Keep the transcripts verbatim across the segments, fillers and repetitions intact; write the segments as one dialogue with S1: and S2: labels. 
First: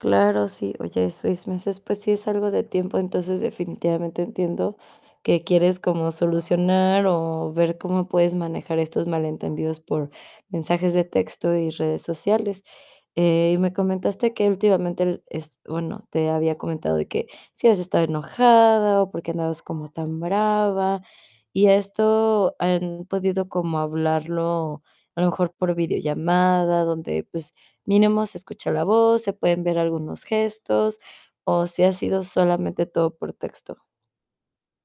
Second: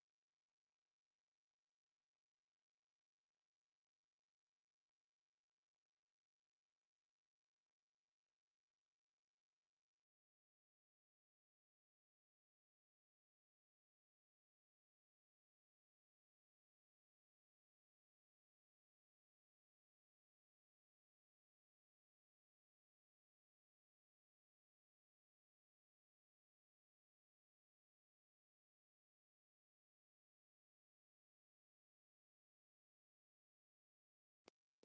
S1: Claro, sí. Oye, seis meses, pues, sí es algo de tiempo. Entonces, definitivamente entiendo que quieres como solucionar o ver cómo puedes manejar estos malentendidos por mensajes de texto y redes sociales. Eh, y me comentaste que últimamente r es bueno, te había comentado de que si habías estado enojada o por qué andabas como tan brava y ¿esto han podido como hablarlo a lo mejor por videollamada? donde, pues, mínimo se escucha la voz, se pueden ver algunos gestos o si ha sido solamente todo por texto.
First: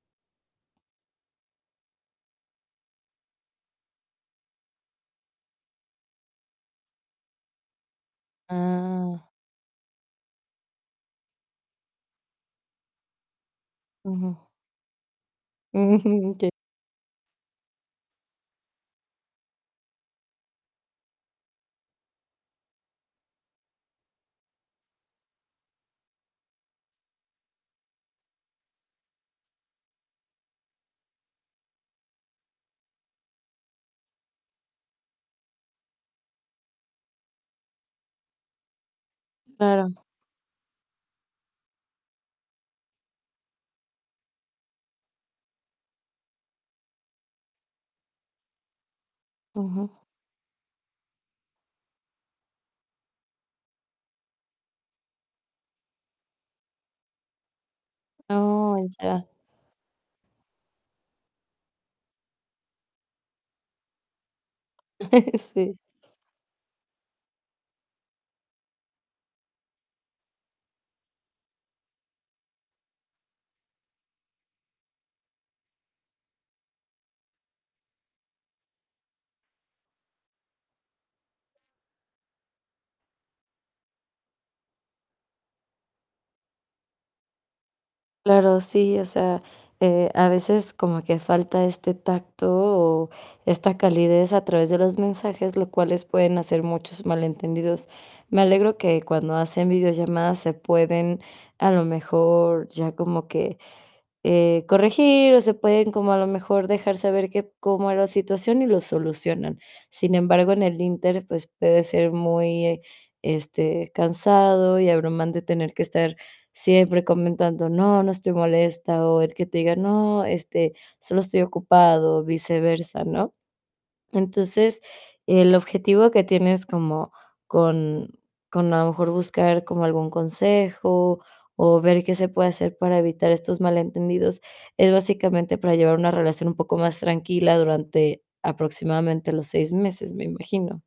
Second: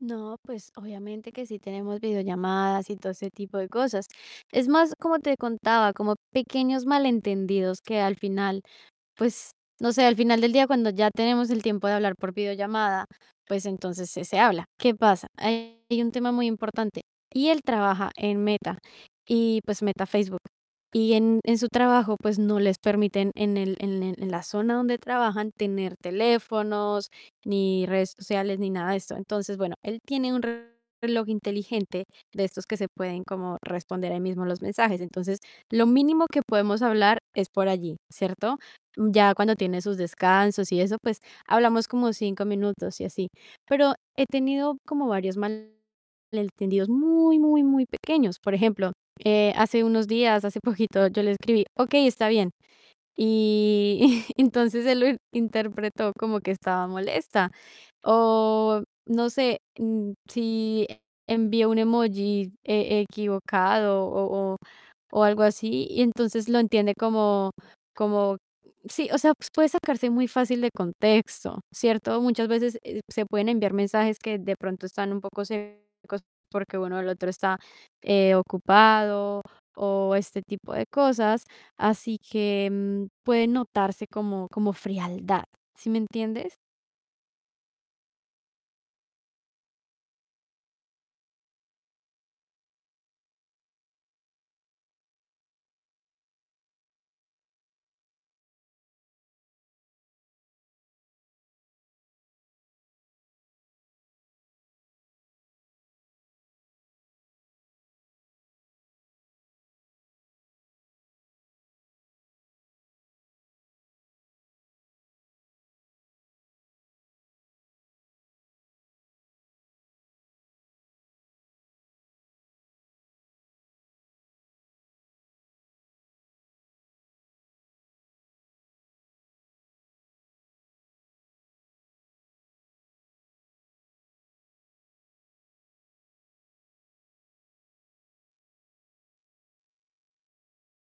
S2: No, pues, obviamente que sí tenemos videollamadas y todo ese tipo de cosas. Es más, como te contaba, como pequeños malentendidos que al final,
S1: Ah.
S2: pues, no sé, al final del día cuando ya tenemos el tiempo de hablar por videollamada, pues, entonces se
S1: Ujú.
S2: se habla. ¿Qué pasa? Hay un tema
S1: Ujú,
S2: muy
S1: qué
S2: importante y él trabaja en Meta y pues Meta Facebook y en en su trabajo, pues, no les permiten en el en el en la zona donde trabajan tener teléfonos ni redes sociales ni nada de esto. Entonces, bueno, él tiene un reloj inteligente de estos que se pueden como responder ahí mismo los mensajes. Entonces, lo mínimo que podemos hablar es por allí, ¿cierto? Ya cuando tiene sus
S1: Claro.
S2: descansos y eso, pues hablamos como cinco minutos y así. Pero he tenido como varios malentendidos muy, muy, muy pequeños. Por ejemplo, eh, hace
S1: Ujú.
S2: unos días, hace poquito, yo le escribí: "Okey, está bien". Y y entonces él lo interpretó como que estaba molesta. O,
S1: Oh, ya.
S2: no sé, mm, si envío un emoji e equivocado o o o algo
S1: Sí.
S2: así y entonces lo entiende como como sí, o sea, pues, puede sacarse muy fácil de contexto, ¿cierto? Muchas veces, eh, se pueden enviar mensajes que de pronto están un poco secos porque bueno, el otro está, eh, ocupado o este tipo de cosas, así que puede notarse como como frialdad, ¿sí me entienddes?
S1: Claro, sí. O sea, eh, a veces como que falta este tacto o esta calidez a través de los mensajes, lo cuales pueden hacer muchos malentendidos. Me alegro que cuando hacen videollamadas se pueden a lo mejor ya como que, eh, corregir o se pueden como a lo mejor dejar saber que cómo era la situación y lo solucionan. Sin embargo, en el inter, pues puede ser muy, este, cansado y abrumante tener que estar siempre comentando: "No, no estoy molesta", o él que te diga: "No, este, solo estoy ocupado", viceversa, ¿no? Entonces, el objetivo que tienes como con con a lo mejor buscar como algún consejo o ver qué se puede hacer para evitar estos malentendidos, es básicamente para llevar una relación un poco más tranquila durante aproximadamente los seis meses, me imagino.